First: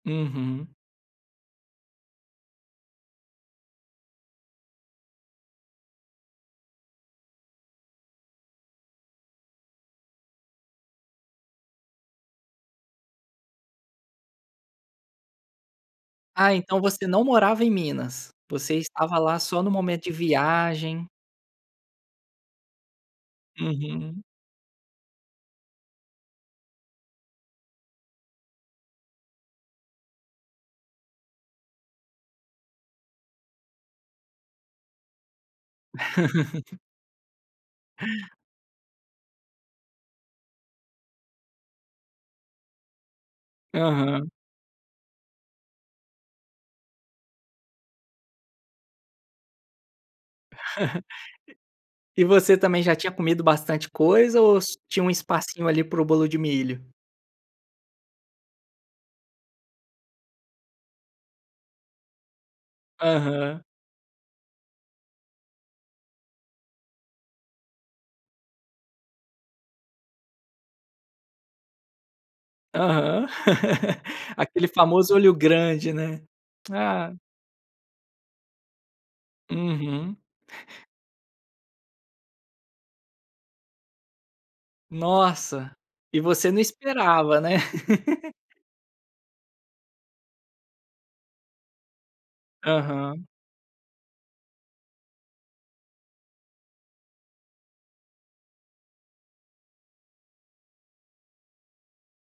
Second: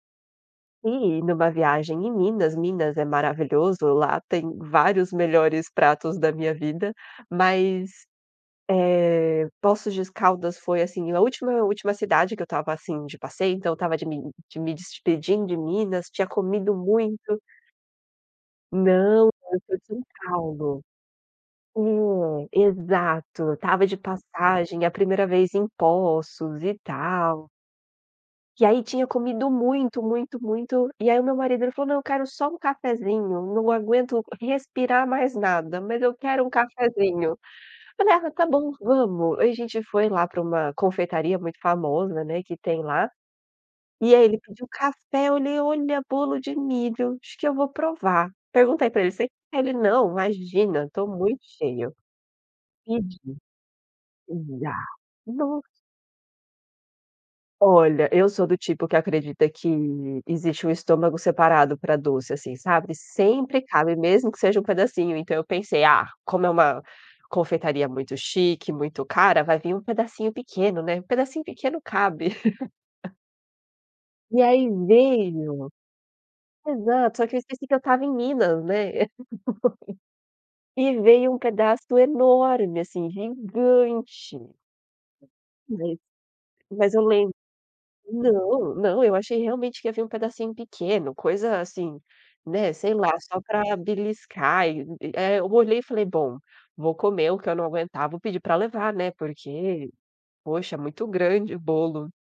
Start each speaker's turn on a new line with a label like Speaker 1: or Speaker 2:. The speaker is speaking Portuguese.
Speaker 1: Uhum.
Speaker 2: E numa viagem em Minas, Minas é maravilhoso, lá tem vários melhores pratos da minha vida, mas, eh, Poços de Caldas foi assim, a última última cidade que eu estava assim de passeio, então eu estava de mim de me despedindo de Minas, tinha
Speaker 1: Ah,
Speaker 2: comido
Speaker 1: então você não
Speaker 2: muito.
Speaker 1: morava em Minas, você estava
Speaker 2: Não,
Speaker 1: lá
Speaker 2: eu
Speaker 1: só no
Speaker 2: sou de São
Speaker 1: momento de
Speaker 2: Paulo,
Speaker 1: viagem.
Speaker 2: é exato, eu estava de
Speaker 1: Uhum.
Speaker 2: passagem a primeira vez em Poços e tal. E aí tinha comido muito, muito, muito, e aí o meu marido ele falou: "Não, eu quero só um cafezinho, não aguento respirar mais nada, mas eu quero um cafezinho". Falei: "Ah está bom, vamos". A gente foi lá pra uma confeitaria muito famosa, né, que tem lá, e aí
Speaker 1: Aham.
Speaker 2: ele pediu café, olhei: "Olha bolo de milho, acho que eu vou provar". Perguntei pra ele: "Você quer"? Ele: "Não, imagina, tô muito cheio".
Speaker 1: E você também já tinha
Speaker 2: Pedi.
Speaker 1: comido bastante coisa, ou ss
Speaker 2: [unintelligible]
Speaker 1: tinha um espacinho
Speaker 2: nossa.
Speaker 1: ali para o bolo de milho?
Speaker 2: Olha, eu sou do tipo que acredita que, existe um estômago separado pra doce assim, sabe, sempre
Speaker 1: Aham.
Speaker 2: cabe mesmo que seja um pedacinho então eu pensei, ah, como é uma confeitaria muito chique, muito cara, vai vim um pedacinho pequeno, né, um pedacinho pequeno cabe.
Speaker 1: Aham.
Speaker 2: E
Speaker 1: Aquele
Speaker 2: aí
Speaker 1: famoso olho
Speaker 2: veio,
Speaker 1: grande, né. Ah.
Speaker 2: exato só que eu esqueci que eu estava em Minas, né.
Speaker 1: Uhum.
Speaker 2: E veio um pedaço enorme assim, gigante.
Speaker 1: Nossa
Speaker 2: E veio,
Speaker 1: e você não
Speaker 2: mas eu lembro,
Speaker 1: esperava, né.
Speaker 2: não, não, eu achei realmente que ia vir um pedacinho pequeno, coisa assim, né, sei lá
Speaker 1: Aham.
Speaker 2: só para beliscar, e e é, eu olhei e falei bom, vou comer o que eu não aguentar vou pedir pra levar, né, porque, poxa é muito grande o bolo.